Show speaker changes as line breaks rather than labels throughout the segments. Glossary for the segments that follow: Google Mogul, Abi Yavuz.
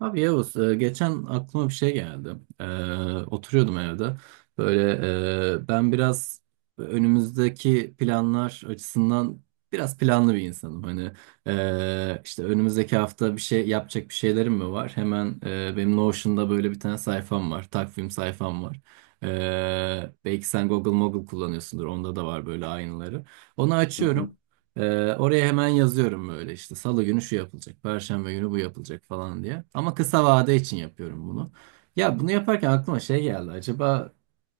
Abi Yavuz, geçen aklıma bir şey geldi. E, oturuyordum evde. Böyle ben biraz önümüzdeki planlar açısından biraz planlı bir insanım. İşte önümüzdeki hafta bir şey yapacak bir şeylerim mi var? Hemen benim Notion'da böyle bir tane sayfam var, takvim sayfam var. Belki sen Google Mogul kullanıyorsundur, onda da var böyle aynıları. Onu
Hı hı.
açıyorum. Oraya hemen yazıyorum böyle işte salı günü şu yapılacak, perşembe günü bu yapılacak falan diye. Ama kısa vade için yapıyorum bunu. Ya bunu yaparken aklıma şey geldi. Acaba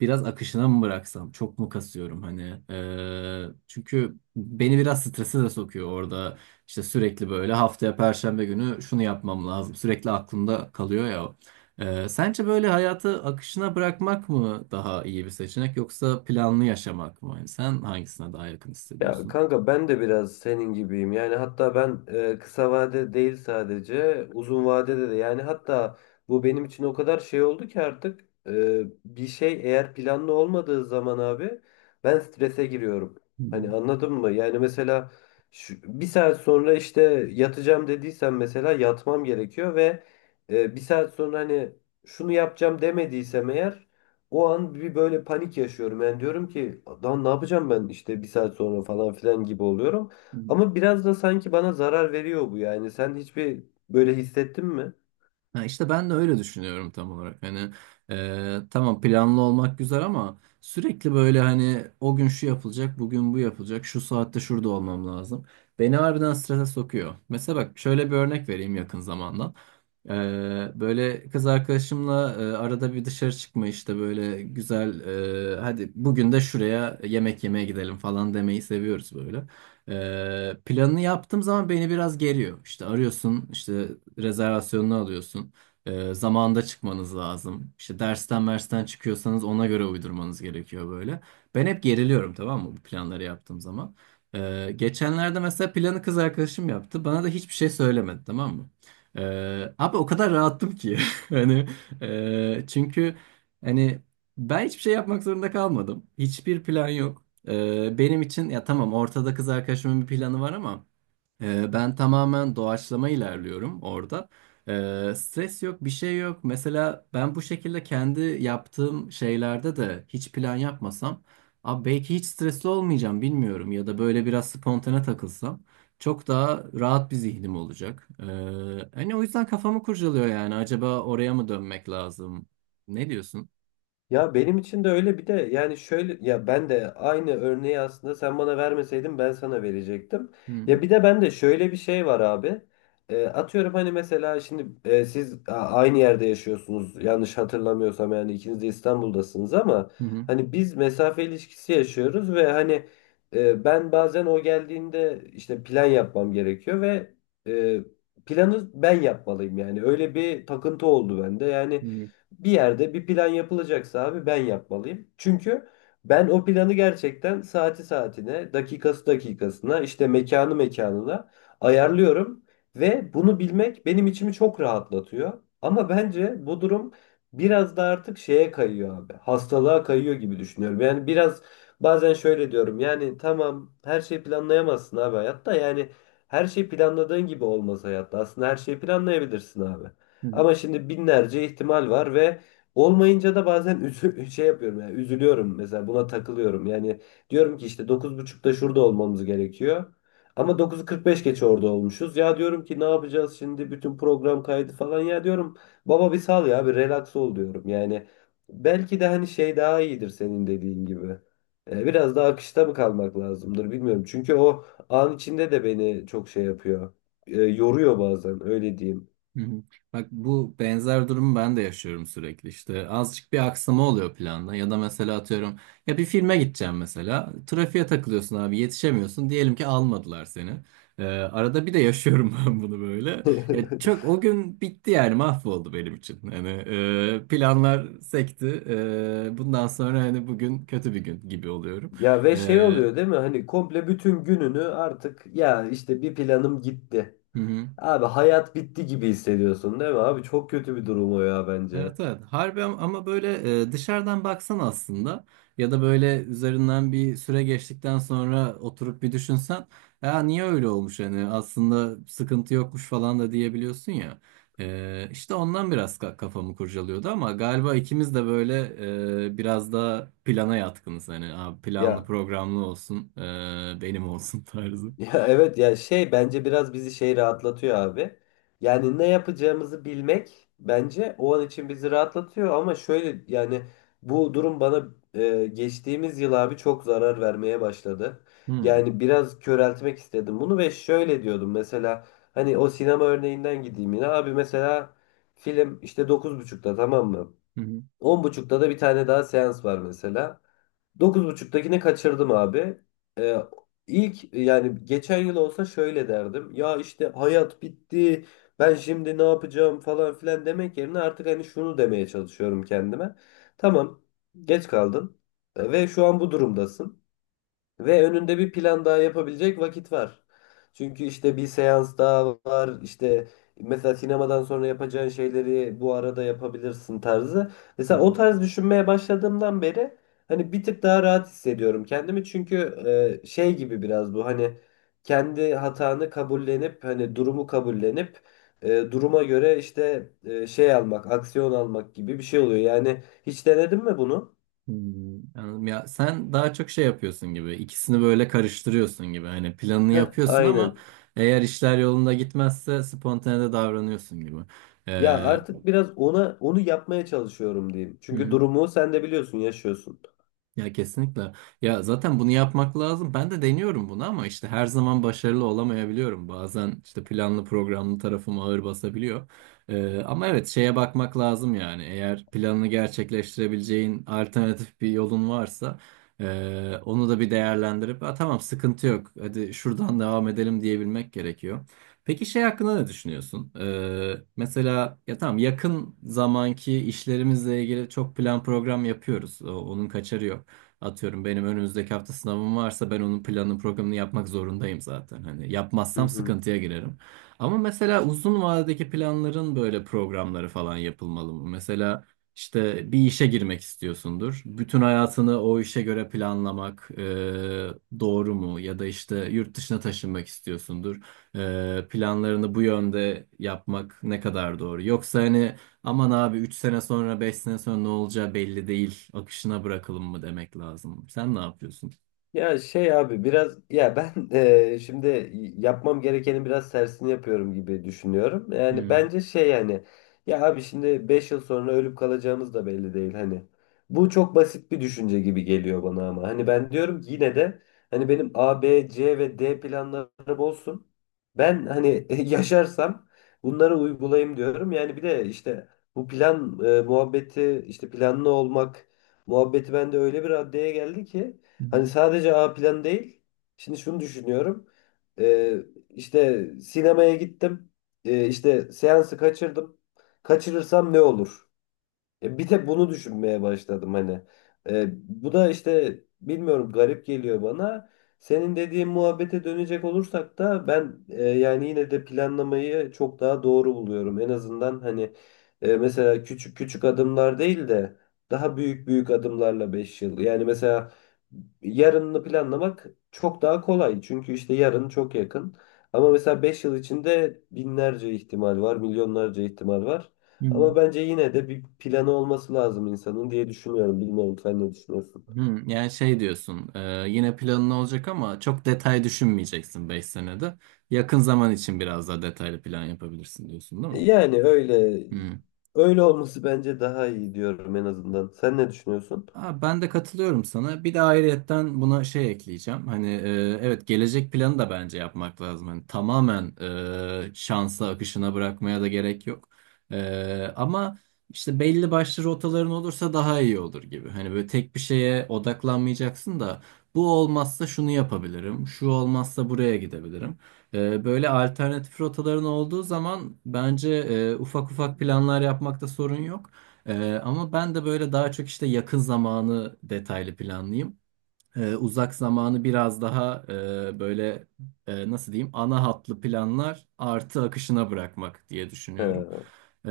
biraz akışına mı bıraksam? Çok mu kasıyorum hani? Çünkü beni biraz strese de sokuyor orada. İşte sürekli böyle haftaya perşembe günü şunu yapmam lazım. Sürekli aklımda kalıyor ya. O. Sence böyle hayatı akışına bırakmak mı daha iyi bir seçenek yoksa planlı yaşamak mı? Yani sen hangisine daha yakın
Ya
hissediyorsun?
kanka ben de biraz senin gibiyim. Yani hatta ben kısa vade değil sadece uzun vadede de yani hatta bu benim için o kadar şey oldu ki artık bir şey eğer planlı olmadığı zaman abi ben strese giriyorum. Hani anladın mı? Yani mesela şu, bir saat sonra işte yatacağım dediysem mesela yatmam gerekiyor ve bir saat sonra hani şunu yapacağım demediysem eğer o an bir böyle panik yaşıyorum. Yani diyorum ki lan ne yapacağım ben işte bir saat sonra falan filan gibi oluyorum.
Hı.
Ama biraz da sanki bana zarar veriyor bu yani. Sen hiçbir böyle hissettin mi?
Ha işte ben de öyle düşünüyorum tam olarak. Tamam planlı olmak güzel ama sürekli böyle hani o gün şu yapılacak, bugün bu yapılacak, şu saatte şurada olmam lazım. Beni harbiden strese sokuyor. Mesela bak şöyle bir örnek vereyim yakın zamandan. E, böyle kız arkadaşımla arada bir dışarı çıkma işte böyle güzel hadi bugün de şuraya yemek yemeye gidelim falan demeyi seviyoruz böyle. Planını yaptığım zaman beni biraz geriyor. İşte arıyorsun, işte rezervasyonunu alıyorsun. Zamanında çıkmanız lazım. İşte dersten çıkıyorsanız ona göre uydurmanız gerekiyor böyle. Ben hep geriliyorum tamam mı bu planları yaptığım zaman. Geçenlerde mesela planı kız arkadaşım yaptı. Bana da hiçbir şey söylemedi tamam mı? Abi o kadar rahattım ki. Hani çünkü hani ben hiçbir şey yapmak zorunda kalmadım. Hiçbir plan yok. Benim için ya tamam ortada kız arkadaşımın bir planı var ama ben tamamen doğaçlama ilerliyorum orada. Stres yok, bir şey yok. Mesela ben bu şekilde kendi yaptığım şeylerde de hiç plan yapmasam, abi belki hiç stresli olmayacağım bilmiyorum ya da böyle biraz spontane takılsam çok daha rahat bir zihnim olacak. Hani o yüzden kafamı kurcalıyor yani acaba oraya mı dönmek lazım? Ne diyorsun?
Ya benim için de öyle bir de yani şöyle ya ben de aynı örneği aslında sen bana vermeseydin ben sana verecektim.
Hı
Ya bir de ben de şöyle bir şey var abi. Atıyorum hani mesela şimdi siz aynı yerde yaşıyorsunuz yanlış hatırlamıyorsam yani ikiniz de İstanbul'dasınız ama
hı hı.
hani biz mesafe ilişkisi yaşıyoruz ve hani ben bazen o geldiğinde işte plan yapmam gerekiyor ve e, planı ben yapmalıyım yani öyle bir takıntı oldu bende yani.
hı,
Bir yerde bir plan yapılacaksa abi ben yapmalıyım. Çünkü ben o planı gerçekten saati saatine, dakikası dakikasına, işte mekanı mekanına ayarlıyorum ve bunu bilmek benim içimi çok rahatlatıyor. Ama bence bu durum biraz da artık şeye kayıyor abi. Hastalığa kayıyor gibi düşünüyorum. Yani biraz bazen şöyle diyorum. Yani tamam her şeyi planlayamazsın abi hayatta. Yani her şey planladığın gibi olmaz hayatta. Aslında her şeyi planlayabilirsin abi.
hı.
Ama şimdi binlerce ihtimal var ve olmayınca da bazen şey yapıyorum yani üzülüyorum mesela buna takılıyorum. Yani diyorum ki işte 9.30'da şurada olmamız gerekiyor. Ama 9.45 geç orada olmuşuz. Ya diyorum ki ne yapacağız şimdi bütün program kaydı falan ya diyorum baba bir sal ya bir relax ol diyorum. Yani belki de hani şey daha iyidir senin dediğin gibi. Biraz daha akışta mı kalmak lazımdır bilmiyorum. Çünkü o an içinde de beni çok şey yapıyor. Yoruyor bazen öyle diyeyim.
Hı hı. Bak bu benzer durumu ben de yaşıyorum sürekli. İşte azıcık bir aksama oluyor planda ya da mesela atıyorum ya bir filme gideceğim mesela trafiğe takılıyorsun abi yetişemiyorsun diyelim ki almadılar seni. Arada bir de yaşıyorum ben bunu böyle ya çok o gün bitti yani mahvoldu benim için hani planlar sekti. Bundan sonra hani bugün kötü bir gün gibi oluyorum.
Ya ve şey
Hı
oluyor değil mi? Hani komple bütün gününü artık ya işte bir planım gitti.
hı.
Abi hayat bitti gibi hissediyorsun değil mi? Abi çok kötü bir durum o ya bence.
Evet evet ama böyle dışarıdan baksan aslında ya da böyle üzerinden bir süre geçtikten sonra oturup bir düşünsen ya niye öyle olmuş hani aslında sıkıntı yokmuş falan da diyebiliyorsun ya. İşte ondan biraz kafamı kurcalıyordu ama galiba ikimiz de böyle biraz da plana yatkınız hani "Aa, planlı
Ya.
programlı olsun benim olsun" tarzı.
Ya evet ya şey bence biraz bizi şey rahatlatıyor abi. Yani ne yapacağımızı bilmek bence o an için bizi rahatlatıyor ama şöyle yani bu durum bana geçtiğimiz yıl abi çok zarar vermeye başladı.
Hmm.
Yani biraz köreltmek istedim bunu ve şöyle diyordum mesela hani o sinema örneğinden gideyim yine abi mesela film işte 9.30'da tamam mı?
Hı
10.30'da da bir tane daha seans var mesela. 9.30'dakini kaçırdım abi. Ee, ilk yani geçen yıl olsa şöyle derdim. Ya işte hayat bitti. Ben şimdi ne yapacağım falan filan demek yerine artık hani şunu demeye çalışıyorum kendime. Tamam, geç kaldın ve şu an bu durumdasın. Ve önünde bir plan daha yapabilecek vakit var. Çünkü işte bir seans daha var. İşte mesela sinemadan sonra yapacağın şeyleri bu arada yapabilirsin tarzı.
hı.
Mesela o tarz düşünmeye başladığımdan beri hani bir tık daha rahat hissediyorum kendimi. Çünkü şey gibi biraz bu hani kendi hatanı kabullenip hani durumu kabullenip duruma göre işte şey almak, aksiyon almak gibi bir şey oluyor. Yani hiç denedin mi bunu?
Hmm, anladım. Ya sen daha çok şey yapıyorsun gibi, ikisini böyle karıştırıyorsun gibi. Hani planını
Heh,
yapıyorsun ama
aynen.
eğer işler yolunda gitmezse spontane de davranıyorsun gibi.
Ya
Ee,
artık biraz onu yapmaya çalışıyorum diyeyim.
hı
Çünkü
hı.
durumu sen de biliyorsun, yaşıyorsun.
Ya kesinlikle. Ya zaten bunu yapmak lazım. Ben de deniyorum bunu ama işte her zaman başarılı olamayabiliyorum. Bazen işte planlı programlı tarafım ağır basabiliyor. Ama evet şeye bakmak lazım yani. Eğer planını gerçekleştirebileceğin alternatif bir yolun varsa onu da bir değerlendirip "Aa, tamam sıkıntı yok. Hadi şuradan devam edelim" diyebilmek gerekiyor. Peki şey hakkında ne düşünüyorsun? Mesela ya tamam yakın zamanki işlerimizle ilgili çok plan program yapıyoruz. Onun kaçarı yok. Atıyorum benim önümüzdeki hafta sınavım varsa ben onun planını programını yapmak zorundayım zaten. Hani
Hı
yapmazsam
hı.
sıkıntıya girerim. Ama mesela uzun vadedeki planların böyle programları falan yapılmalı mı? Mesela işte bir işe girmek istiyorsundur. Bütün hayatını o işe göre planlamak doğru mu? Ya da işte yurt dışına taşınmak istiyorsundur. Planlarını bu yönde yapmak ne kadar doğru? Yoksa hani "Aman abi 3 sene sonra 5 sene sonra ne olacağı belli değil. Akışına bırakalım" mı demek lazım. Sen ne yapıyorsun?
Ya şey abi biraz ya ben şimdi yapmam gerekenin biraz tersini yapıyorum gibi düşünüyorum. Yani
Hmm.
bence şey yani ya abi şimdi 5 yıl sonra ölüp kalacağımız da belli değil hani. Bu çok basit bir düşünce gibi geliyor bana ama. Hani ben diyorum ki yine de hani benim A, B, C ve D planlarım olsun. Ben hani yaşarsam bunları uygulayayım diyorum. Yani bir de işte bu plan muhabbeti işte planlı olmak muhabbeti bende öyle bir raddeye geldi ki hani sadece A plan değil. Şimdi şunu düşünüyorum. Ee, işte sinemaya gittim. İşte seansı kaçırdım. Kaçırırsam ne olur? Bir tek bunu düşünmeye başladım hani. E, bu da işte bilmiyorum garip geliyor bana. Senin dediğin muhabbete dönecek olursak da ben yani yine de planlamayı çok daha doğru buluyorum. En azından hani mesela küçük küçük adımlar değil de daha büyük büyük adımlarla 5 yıl. Yani mesela yarınını planlamak çok daha kolay. Çünkü işte yarın çok yakın. Ama mesela 5 yıl içinde binlerce ihtimal var, milyonlarca ihtimal var.
Hmm.
Ama bence yine de bir planı olması lazım insanın diye düşünüyorum. Bilmiyorum sen ne düşünüyorsun?
Hmm. Yani şey diyorsun yine planın olacak ama çok detay düşünmeyeceksin 5 senede. Yakın zaman için biraz daha detaylı plan yapabilirsin diyorsun değil mi?
Yani öyle olması bence daha iyi diyorum en azından. Sen ne düşünüyorsun?
Ha, ben de katılıyorum sana. Bir de ayrıyetten buna şey ekleyeceğim. Evet gelecek planı da bence yapmak lazım. Hani tamamen şansa, akışına bırakmaya da gerek yok. Ama işte belli başlı rotaların olursa daha iyi olur gibi. Hani böyle tek bir şeye odaklanmayacaksın da bu olmazsa şunu yapabilirim, şu olmazsa buraya gidebilirim. Böyle alternatif rotaların olduğu zaman bence ufak ufak planlar yapmakta sorun yok. Ama ben de böyle daha çok işte yakın zamanı detaylı planlayayım. Uzak zamanı biraz daha böyle nasıl diyeyim ana hatlı planlar artı akışına bırakmak diye
He,
düşünüyorum. Ee,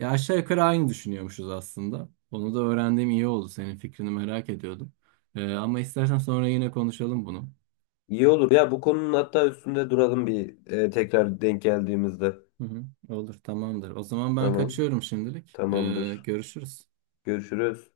ya aşağı yukarı aynı düşünüyormuşuz aslında. Onu da öğrendiğim iyi oldu. Senin fikrini merak ediyordum. Ama istersen sonra yine konuşalım bunu.
iyi olur. Ya bu konunun hatta üstünde duralım bir tekrar denk geldiğimizde.
Hı hı, olur tamamdır. O zaman ben
Tamam,
kaçıyorum şimdilik.
tamamdır.
Görüşürüz.
Görüşürüz.